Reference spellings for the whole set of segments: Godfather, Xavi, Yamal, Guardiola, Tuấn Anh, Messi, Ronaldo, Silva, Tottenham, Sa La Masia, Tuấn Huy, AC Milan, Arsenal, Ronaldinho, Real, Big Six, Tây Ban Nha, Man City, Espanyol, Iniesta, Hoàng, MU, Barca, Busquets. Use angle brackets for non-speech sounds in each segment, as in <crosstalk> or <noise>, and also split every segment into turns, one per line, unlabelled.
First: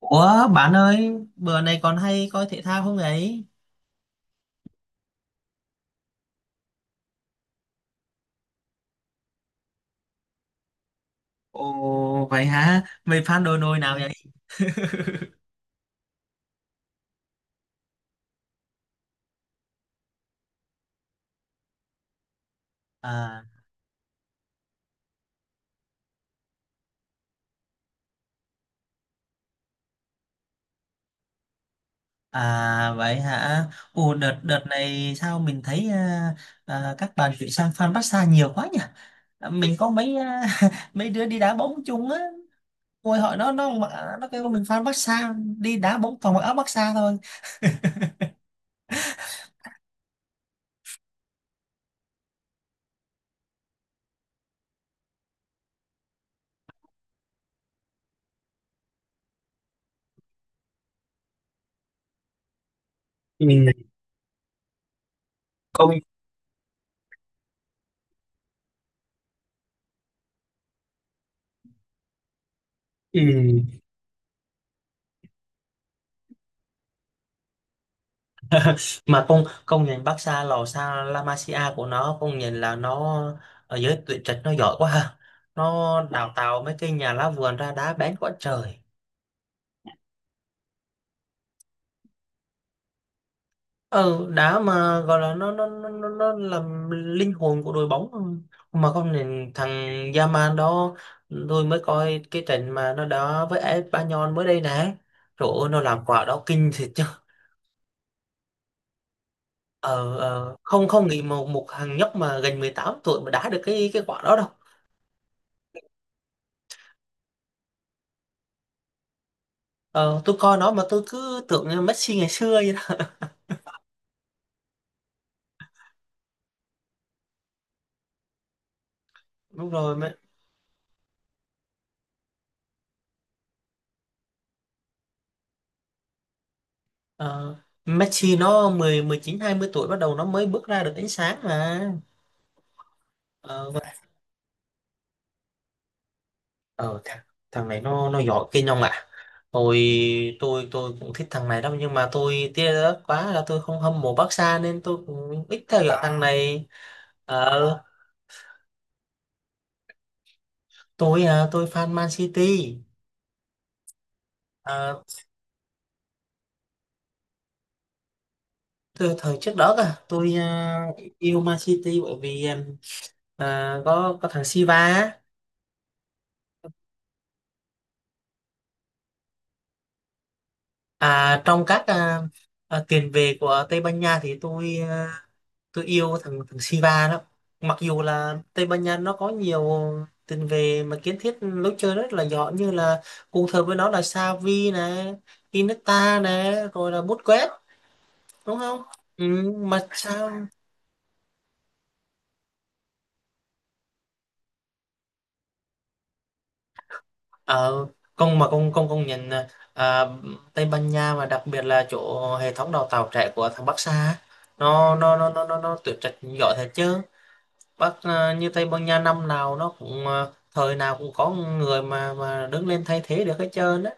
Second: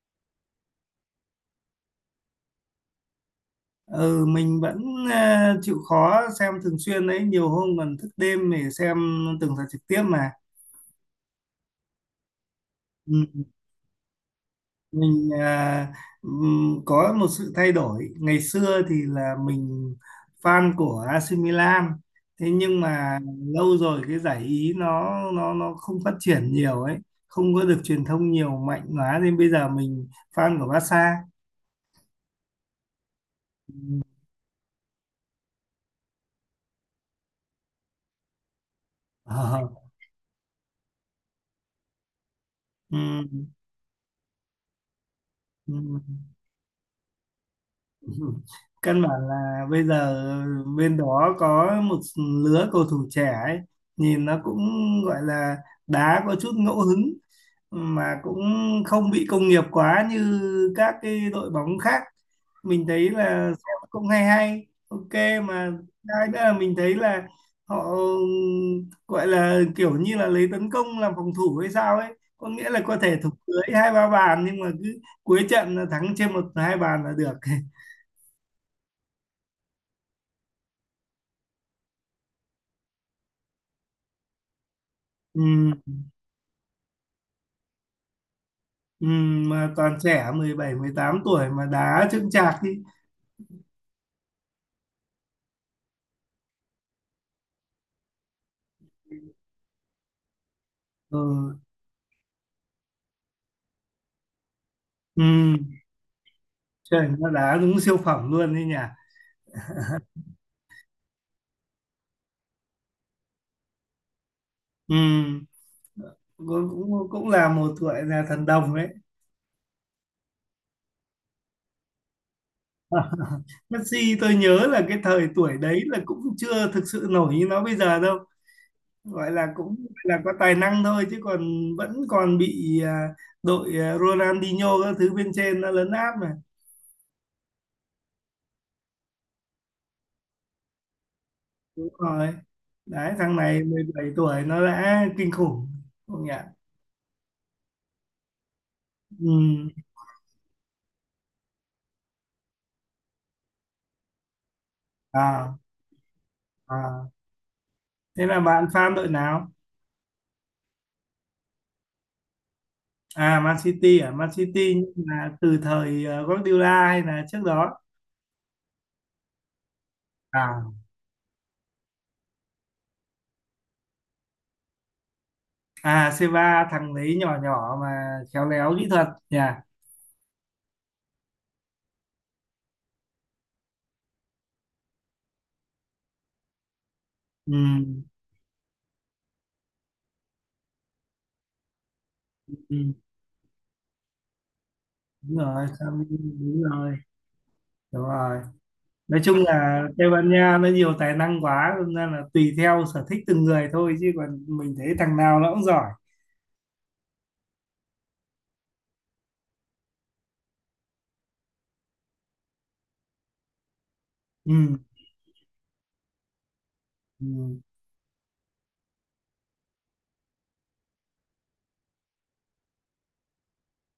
Ủa bạn ơi, bữa này còn hay coi thể thao không ấy?
Ừ, mình vẫn chịu khó xem thường xuyên đấy, nhiều hôm còn thức đêm để xem từng trận trực tiếp mà.
Ồ vậy hả? Mày fan
Ừ.
đội nồi nào vậy?
Mình có một sự thay đổi. Ngày xưa thì là mình fan của AC Milan, thế nhưng mà
À
lâu rồi cái giải Ý nó không phát triển nhiều ấy, không có được truyền thông nhiều mạnh quá nên bây giờ mình fan của Barca.
à vậy hả? Ồ đợt đợt này sao mình thấy các bạn chuyển sang fan Barca nhiều quá nhỉ?
Ờ.
Mình có mấy <laughs> mấy đứa đi đá bóng chung á,
Ừ.
ngồi hỏi nó kêu mình fan Barca đi đá
Ừ.
bóng toàn mặc áo Barca thôi.
<laughs> Căn bản là bây giờ bên đó có một lứa cầu thủ trẻ ấy, nhìn nó cũng gọi là đá có chút ngẫu hứng, mà cũng không bị công nghiệp quá như các cái đội bóng khác. Mình thấy
Ừ.
là xem cũng hay hay, ok mà.
Công
Hai nữa là mình thấy là họ gọi là kiểu như là lấy tấn công làm phòng thủ hay sao ấy, có nghĩa là có thể thủng lưới
ừ,
hai ba bàn nhưng mà cứ cuối trận là thắng trên một hai bàn là được. <laughs>
mà con công nhận Barca, lò Sa La Masia của nó, công nhận là nó ở giới tuyển trạch nó giỏi quá ha,
Ừ,
nó đào tạo mấy cái nhà lá vườn ra đá bén quá trời.
ừ, mà toàn trẻ 17, 18 tuổi mà đá chững chạc đi.
Ừ, đá mà gọi là nó làm linh hồn của đội bóng, mà công nhận thằng Yamal đó,
Ừ,
tôi mới coi cái trận mà nó đá với Espanyol mới đây nè.
ừ,
Trời ơi, nó làm quả đó kinh thiệt chứ.
trời nó đá đúng siêu phẩm luôn đấy nhỉ.
Ờ, không không nghĩ một một thằng nhóc mà gần 18 tuổi mà đá được cái quả đó đâu.
Ừ, cũng, cũng cũng là một tuổi là thần đồng đấy.
Ờ, tôi coi nó mà tôi cứ tưởng như Messi ngày xưa vậy đó.
Messi tôi nhớ là cái thời tuổi đấy là cũng chưa thực sự nổi như nó bây giờ đâu. Gọi là
Đúng
cũng
rồi.
là có tài năng thôi chứ còn vẫn còn bị đội Ronaldinho các thứ bên trên nó lấn áp mà.
Ờ, Messi nó mười, mười chín hai mươi tuổi bắt đầu nó mới bước ra được ánh sáng
Đúng
mà.
rồi. Đấy thằng này
Ờ,
mười
vậy-
bảy tuổi nó đã kinh khủng. Không nhỉ?
ờ thằng, thằng này nó giỏi kinh không ạ?
Ừ.
Tôi tôi cũng thích thằng này đâu, nhưng mà tôi tiếc đó quá là tôi không hâm mộ Barca nên tôi cũng
À,
ít theo dõi thằng này.
à.
Ờ,
Thế là bạn fan đội nào?
tôi fan Man City.
À? Man City
Ờ,
nhưng là từ thời Guardiola hay là trước đó?
từ thời trước đó cả
À,
yêu Man City bởi vì có thằng Silva á.
à, C3 thằng đấy nhỏ nhỏ mà khéo léo kỹ thuật nhỉ?
Trong các tiền vệ của Tây Ban Nha thì tôi yêu thằng thằng Silva đó.
Ừ.
Mặc dù là Tây Ban Nha nó có nhiều tiền vệ mà kiến thiết lối chơi rất là giỏi, như
Ừ.
là cùng thời với nó là Xavi này,
Đúng rồi, Xavi,
Iniesta này,
đúng
rồi
rồi,
là Busquets,
đúng rồi.
đúng không?
Nói
Ừ,
chung là
mà
Tây Ban
sao
Nha nó nhiều tài năng quá, nên là tùy theo sở thích từng người thôi chứ còn mình thấy thằng nào nó cũng giỏi.
ở công mà công công công nhận là, à, Tây Ban Nha mà đặc biệt là chỗ hệ thống đào tạo trẻ của thằng Barca á,
Ừ.
nó tuyển trạch giỏi thật chứ.
Ừ.
Như Tây Ban Nha năm nào nó cũng thời nào cũng có người mà đứng lên thay thế được hết trơn á.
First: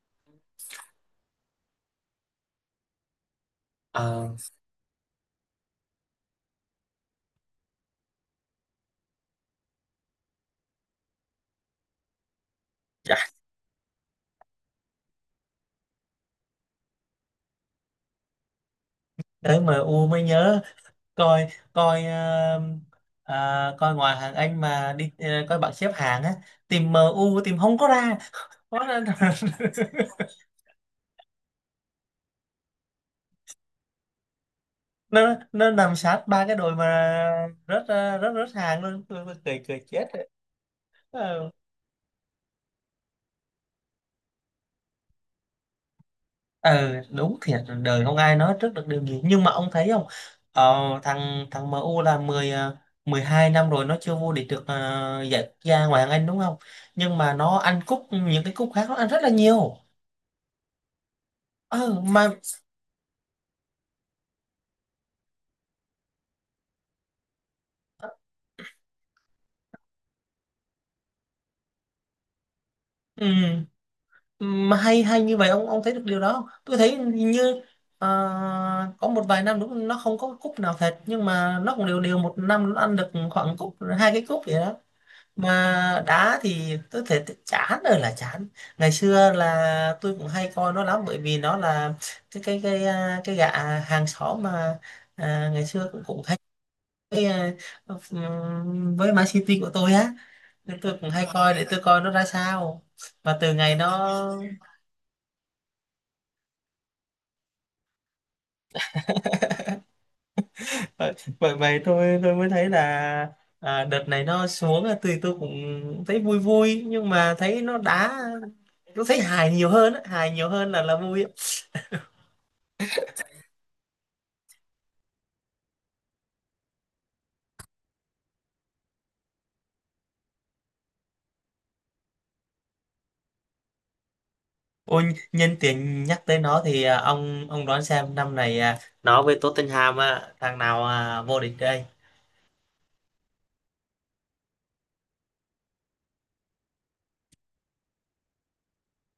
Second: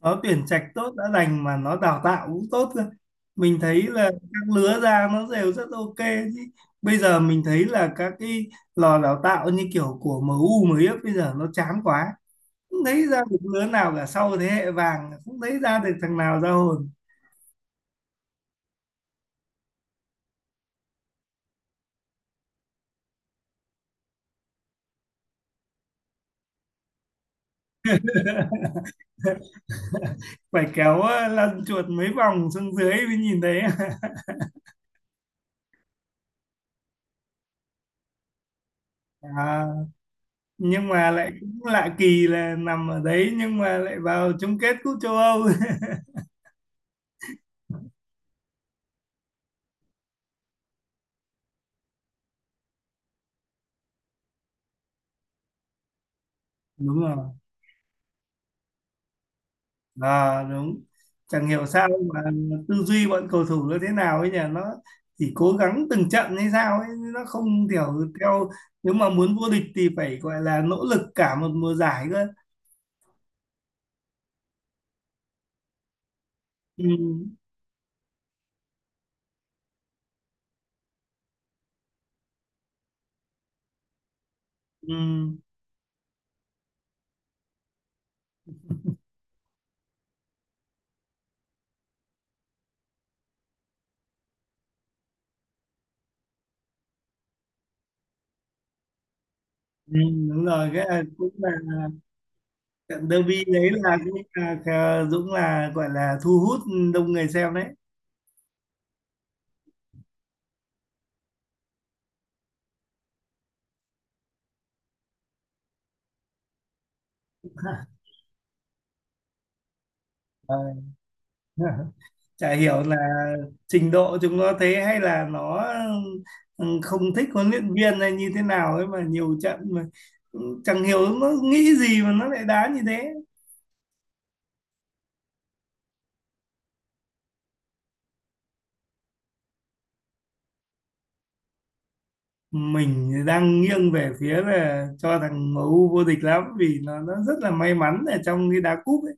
Nó tuyển trạch tốt đã đành mà nó đào tạo cũng tốt cơ, mình thấy là
Ờ,
các lứa ra nó đều rất ok. Chứ bây giờ mình thấy là các cái lò đào tạo như kiểu của MU mới ép bây giờ nó chán quá, không thấy ra được lứa nào cả, sau thế hệ vàng không thấy ra được thằng nào ra hồn.
đấy mà U mới nhớ coi coi ờ, à, coi ngoài hàng Anh mà đi coi bảng xếp hạng á, tìm em u tìm không có ra. nó, nó, <laughs>
Phải kéo lăn chuột mấy vòng xuống dưới mới nhìn thấy.
nó nằm sát ba cái đội mà rất rất rất hàng luôn.
<laughs>
Tôi cười
À,
cười chết.
nhưng mà lại
Ờ,
cũng lạ kỳ là nằm ở đấy nhưng mà lại vào chung kết cúp châu Âu. <laughs>
ừ, đúng thiệt, đời không ai nói trước được điều gì, nhưng mà ông thấy không, ờ, thằng thằng MU là 12 năm rồi nó chưa vô địch được giải quốc gia ngoại hạng Anh đúng không,
Đúng rồi.
nhưng mà nó ăn cúp, những cái cúp khác nó ăn rất là nhiều.
À, đúng. Chẳng hiểu sao
ừ,
mà
mà
tư duy bọn cầu thủ nó thế nào ấy nhỉ, nó chỉ cố gắng từng trận hay sao ấy, nó không kiểu theo. Nếu mà muốn vô địch thì phải gọi là nỗ lực cả một mùa giải cơ.
ừ, mà hay hay như vậy ông thấy được điều đó không? Tôi
Ừ,
thấy hình như ờ, có một vài năm đúng nó không có cúp nào thật, nhưng mà nó cũng đều đều một năm nó ăn được khoảng cúp, hai cái cúp vậy đó.
ừ,
Mà đá thì tôi thấy chán rồi là chán. Ngày xưa là tôi cũng hay coi nó lắm bởi vì nó là cái gã hàng xóm mà, ngày xưa cũng cũng hay với, à, với Man City của tôi
ừ,
á,
đúng rồi,
nên
cái
tôi
là
cũng hay
cũng là
coi để tôi coi nó ra sao.
trận
Mà
derby
từ
đấy
ngày
là,
nó
cũng là Dũng là gọi là thu hút đông người xem đấy.
vậy vậy vậy tôi mới thấy là đợt này nó xuống là tôi cũng thấy vui vui, nhưng mà thấy nó
<laughs>
đá tôi thấy hài nhiều hơn á, hài nhiều hơn là vui á.
Ờ. Chả hiểu là trình độ chúng nó thế, hay là nó, ừ, không thích huấn luyện viên hay như thế nào ấy, mà nhiều trận mà, ừ, chẳng hiểu nó nghĩ gì mà nó lại đá như thế.
Ôi, nhân tiện nhắc tới nó thì ông đoán xem năm này nó với Tottenham á, thằng nào vô địch đây?
Mình đang nghiêng về phía là cho thằng MU vô địch lắm vì nó rất là may mắn ở trong cái đá cúp ấy.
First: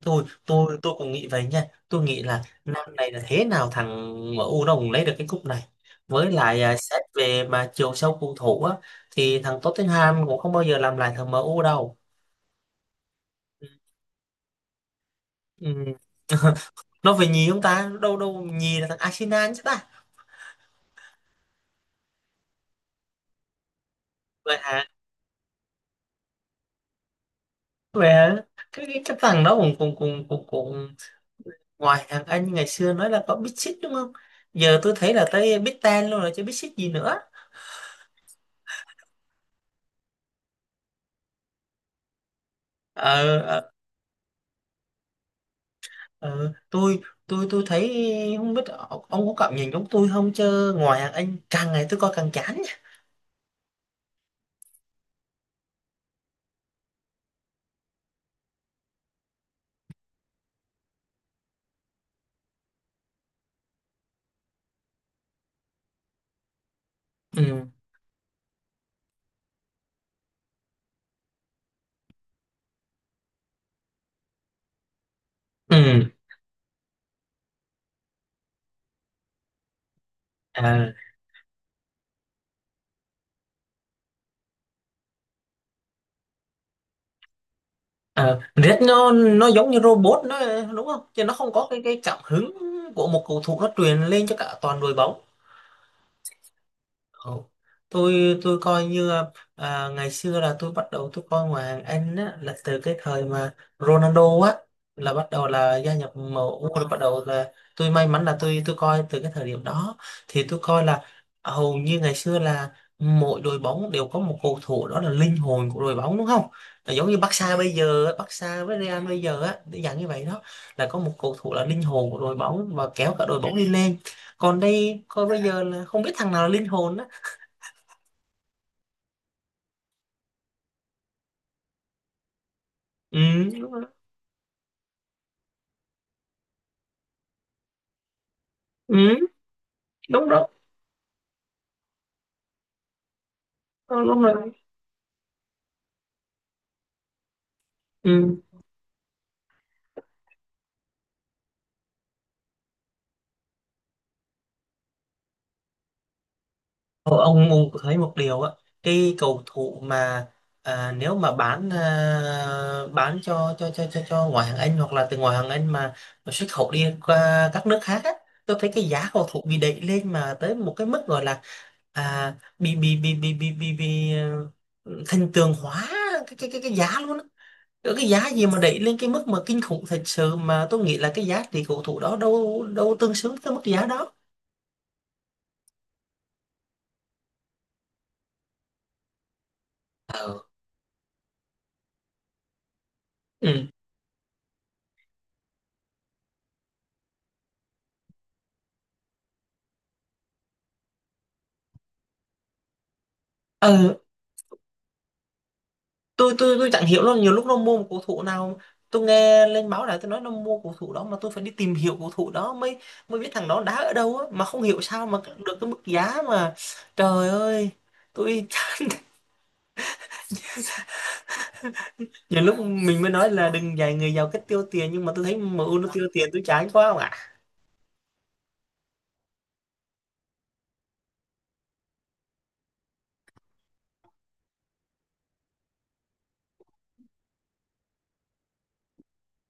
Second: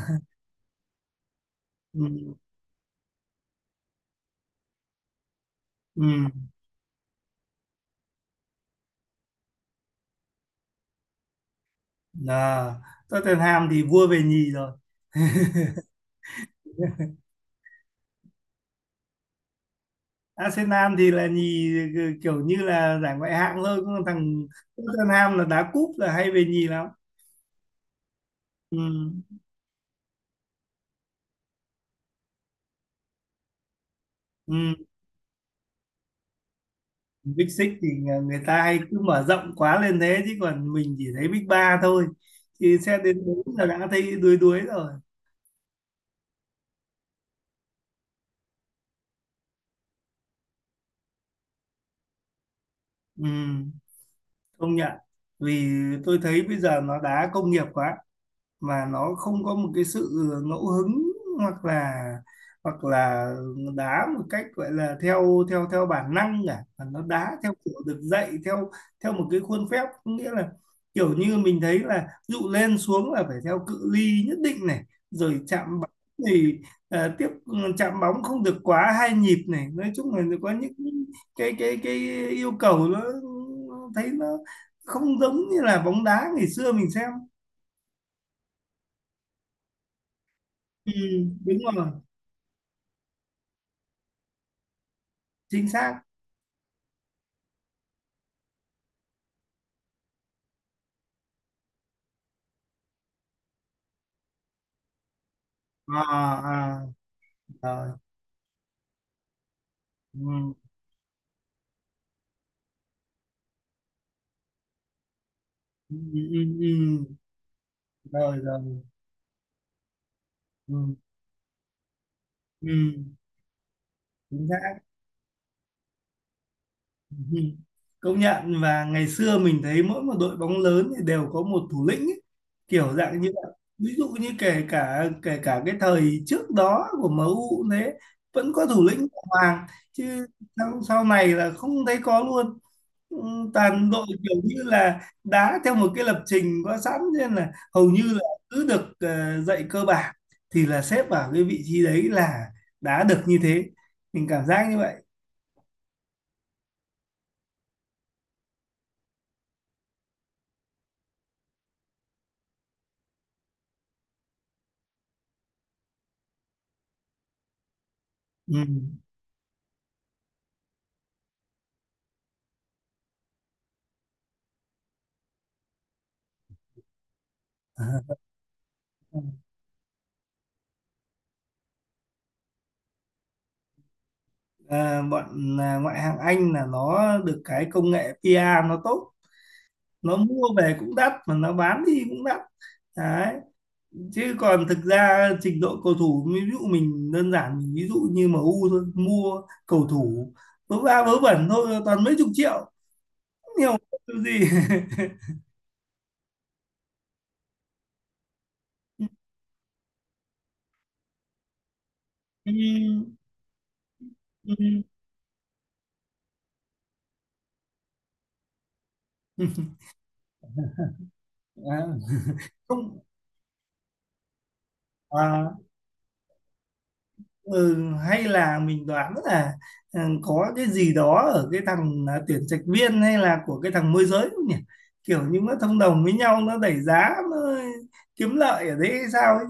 Tôi cũng nghĩ vậy nha. Tôi nghĩ
Ừ.
là năm này là thế nào thằng MU nó cũng lấy được cái cúp này.
Ừ.
Với lại xét về mà chiều sâu cầu thủ á thì thằng Tottenham cũng không bao giờ làm lại thằng MU đâu.
À, Tottenham thì vua về nhì rồi.
Ừ. Nó về nhì không ta? Đâu đâu, nhì là thằng Arsenal chứ ta.
Arsenal thì là nhì, ừ, kiểu như là giải ngoại hạng thôi, còn thằng
Vậy hả?
Tottenham là đá cúp là hay về nhì lắm.
Vậy hả?
Ừ.
Cái thằng đó cũng cũng cũng cũng cũng ngoài hàng Anh ngày xưa nói là có Big Six đúng không,
Ừ.
giờ tôi thấy là tới Big Ten luôn rồi chứ Big Six gì nữa.
Big Six thì người ta hay cứ mở rộng quá lên thế, chứ còn mình chỉ thấy Big Ba thôi, thì sẽ đến
ờ,
bốn là
ờ,
đã thấy đuối đuối rồi.
ờ, tôi tôi tôi thấy không biết ông có cảm nhận giống tôi không, chứ ngoài hàng Anh càng ngày tôi coi càng chán nha.
Ừ, công nhận. Vì tôi thấy bây giờ nó đá công nghiệp quá, mà nó không có một cái sự ngẫu hứng, hoặc là hoặc là đá một cách gọi là theo theo theo bản năng cả, mà nó đá theo
ừ
kiểu được dạy, theo theo một cái khuôn phép. Có nghĩa là kiểu như mình thấy là ví dụ lên xuống là phải theo cự ly nhất định này, rồi chạm bóng
ừ
thì tiếp chạm bóng không được quá hai nhịp này. Nói chung là có những
à,
cái yêu cầu, nó thấy nó không giống như là bóng đá ngày xưa mình xem.
Red nó giống như robot nó, đúng
Ừ,
không, chứ nó không
đúng
có
rồi,
cái cảm hứng của một cầu thủ nó truyền lên cho cả toàn đội bóng.
chính xác.
Ồ, tôi coi như ngày xưa là tôi bắt đầu tôi coi ngoại hạng Anh á, là từ cái thời mà Ronaldo á là bắt đầu là gia
À,
nhập em U, rồi bắt đầu là
à,
tôi
rồi.
may mắn là tôi coi từ cái thời điểm đó. Thì
Ừ,
tôi coi là hầu như ngày xưa là mỗi đội bóng đều có một cầu thủ đó là linh hồn của đội
ừ,
bóng đúng
ừ,
không, là
ừ.
giống như Barca bây giờ á,
Rồi,
Barca
rồi.
với Real bây giờ á để dạng như vậy đó, là
Ừ,
có một cầu thủ là linh hồn của đội bóng và
ừ,
kéo cả đội bóng đi lên,
chính
còn
xác.
đây coi bây giờ là không biết thằng nào là linh hồn á.
Ừ, công nhận, và ngày xưa mình thấy mỗi một đội bóng lớn thì đều có một thủ lĩnh ấy, kiểu
Ừ,
dạng như vậy.
đúng rồi.
Ví dụ như kể cả cái thời trước đó của MU cũng thế, vẫn có thủ lĩnh của
Ừ,
Hoàng chứ
đúng đó.
sau này là không thấy có luôn. Ừ, toàn
Ờ,
đội
đúng
kiểu
rồi,
như là đá theo một cái lập trình có sẵn, nên là hầu như là
ừ.
cứ được dạy cơ bản thì là xếp vào cái vị trí đấy là đá được như thế, mình cảm giác như vậy.
Ờ, ông thấy một điều á, cái cầu thủ mà nếu mà bán cho ngoại hạng Anh, hoặc là từ ngoại hạng Anh mà xuất khẩu đi qua các nước khác á, tôi thấy cái giá cầu thủ bị đẩy lên mà tới một cái mức gọi là à, bị ờ, thần tượng hóa cái giá luôn á. Ở cái giá gì mà đẩy lên cái
Ừ.
mức mà kinh khủng thật sự, mà tôi nghĩ là cái giá trị cầu thủ đó đâu đâu tương xứng với mức giá đó.
Ờ, bọn ngoại hạng Anh là nó được cái công nghệ PR nó tốt, nó
Ờ,
mua về cũng đắt mà nó bán đi cũng đắt đấy.
ừ.
Chứ còn thực ra trình độ cầu thủ, ví dụ mình đơn giản, mình ví dụ như MU thôi, mua cầu thủ vớ va vớ vẩn thôi, toàn mấy chục triệu, không hiểu
ờ
cái gì.
tôi chẳng hiểu luôn, nhiều lúc nó mua một cầu thủ nào tôi nghe lên báo đài tôi nói nó mua cầu thủ đó mà tôi phải đi tìm hiểu cầu thủ đó mới mới biết
<laughs>
thằng đó đá ở đâu á, mà
Ừ,
không
ừ.
hiểu sao mà được cái mức giá mà trời ơi, tôi chán. <laughs>
À,
Nhiều lúc
không,
mình mới nói là đừng dạy người giàu cách tiêu tiền, nhưng mà tôi thấy
à,
MU nó tiêu tiền tôi chán quá không ạ.
ừ, hay là mình đoán là, ừ, có cái gì đó ở cái thằng tuyển trạch viên, hay là của cái thằng môi giới không nhỉ, kiểu như nó thông đồng với nhau, nó đẩy giá, nó kiếm lợi ở đấy hay sao ấy.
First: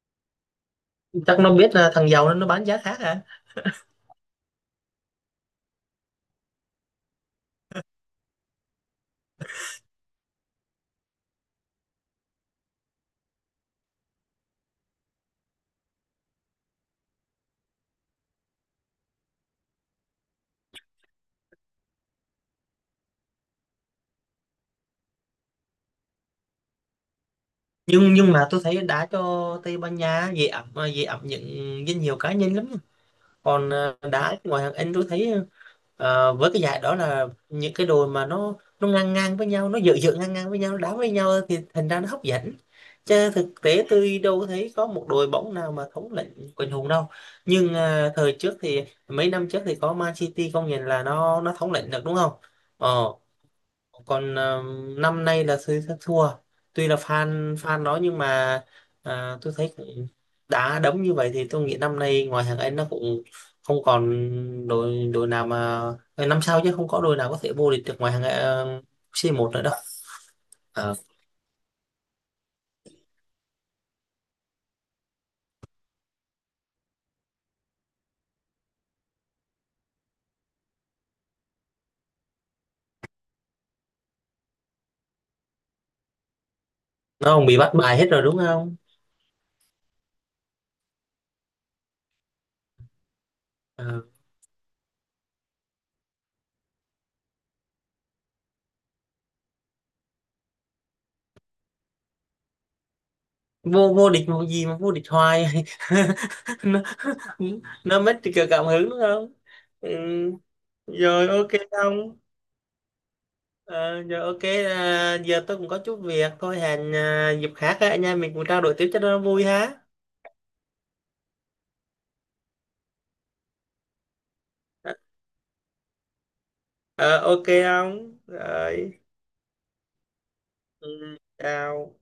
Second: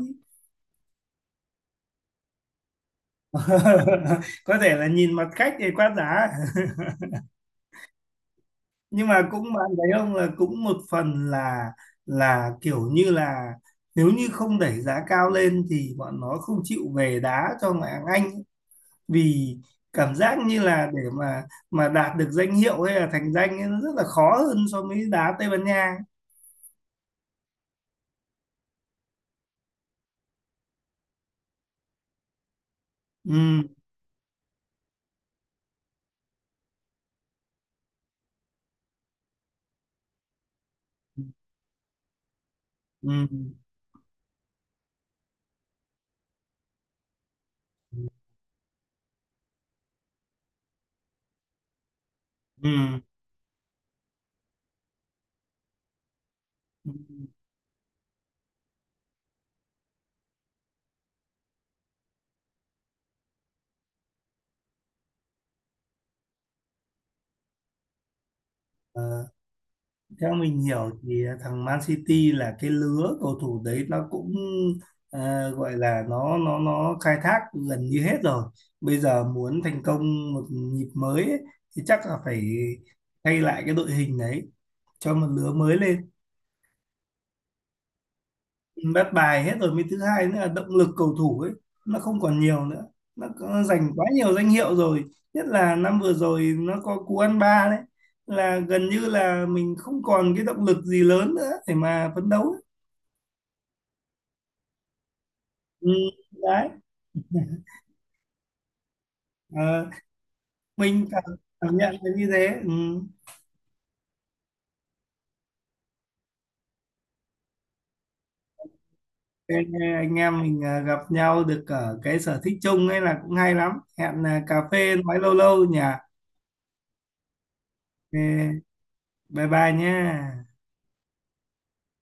Chắc nó biết là thằng giàu nên nó bán giá khác à.
<laughs> Có thể là nhìn mặt khách thì quá giá. <laughs> Nhưng mà cũng bạn thấy không, là cũng một phần là kiểu như là, nếu như không đẩy giá cao lên thì bọn nó không chịu về đá cho ngoại hạng Anh, vì cảm giác như là để mà đạt được danh hiệu hay là thành danh ấy, nó rất là khó hơn so với đá Tây Ban Nha.
Nhưng mà tôi thấy đá cho Tây Ban Nha dễ ẩm dễ ẩm những danh hiệu cá nhân lắm.
Ừ,
Còn đá ngoài hàng Anh tôi thấy với cái giải đó là những cái đội mà nó ngang ngang với nhau, nó dựa dựa ngang ngang với nhau nó đá với nhau thì thành ra nó hấp dẫn,
ừ,
chứ thực tế tôi đâu có thấy có một đội bóng nào mà thống lĩnh quần hùng đâu. Nhưng thời trước thì mấy năm trước thì có Man City, công nhận là nó thống lĩnh được đúng không.
ừ,
Ờ, còn năm nay là thấy thất thua, tuy
ừ.
là fan fan nó nhưng mà tôi thấy cũng đá đấm như vậy thì tôi nghĩ năm nay ngoài hàng Anh nó cũng không còn đội đội nào mà năm sau chứ không có đội nào có thể vô địch được ngoài hàng ờ,
Ờ,
c một nữa đâu.
theo mình
Ờ,
hiểu thì thằng Man City là cái lứa cầu thủ đấy nó cũng gọi là nó khai thác gần như hết rồi, bây giờ muốn thành công một nhịp mới ấy, thì chắc là phải thay lại cái đội hình đấy cho một lứa mới lên.
nó cũng bị bắt bài hết rồi đúng không.
Bắt bài hết rồi, mới thứ hai nữa là động lực cầu thủ ấy, nó không còn nhiều nữa. Nó giành
Ờ,
quá nhiều danh hiệu rồi, nhất là năm vừa rồi nó có cú ăn ba đấy, là gần như là mình không còn cái động lực gì lớn nữa để mà phấn đấu ấy.
vô vô địch một gì mà vô địch hoài.
Ừ,
<laughs>
đấy.
nó nó mất cả cảm hứng đúng không.
Ờ,
Ừ.
mình
Rồi ok
cảm nhận là
không.
như thế. Ừ.
Ờ, giờ ok giờ tôi cũng có chút việc thôi, hẹn dịp khác á, anh em mình cũng trao đổi tiếp cho nó vui
Thế,
ha.
anh em mình gặp nhau được ở cái sở thích chung ấy là cũng hay lắm. Hẹn cà
Ờ
phê nói lâu lâu nhỉ.
ờ, ok không?
Thế,
Rồi.
bye bye nhé.
Ừ, chào.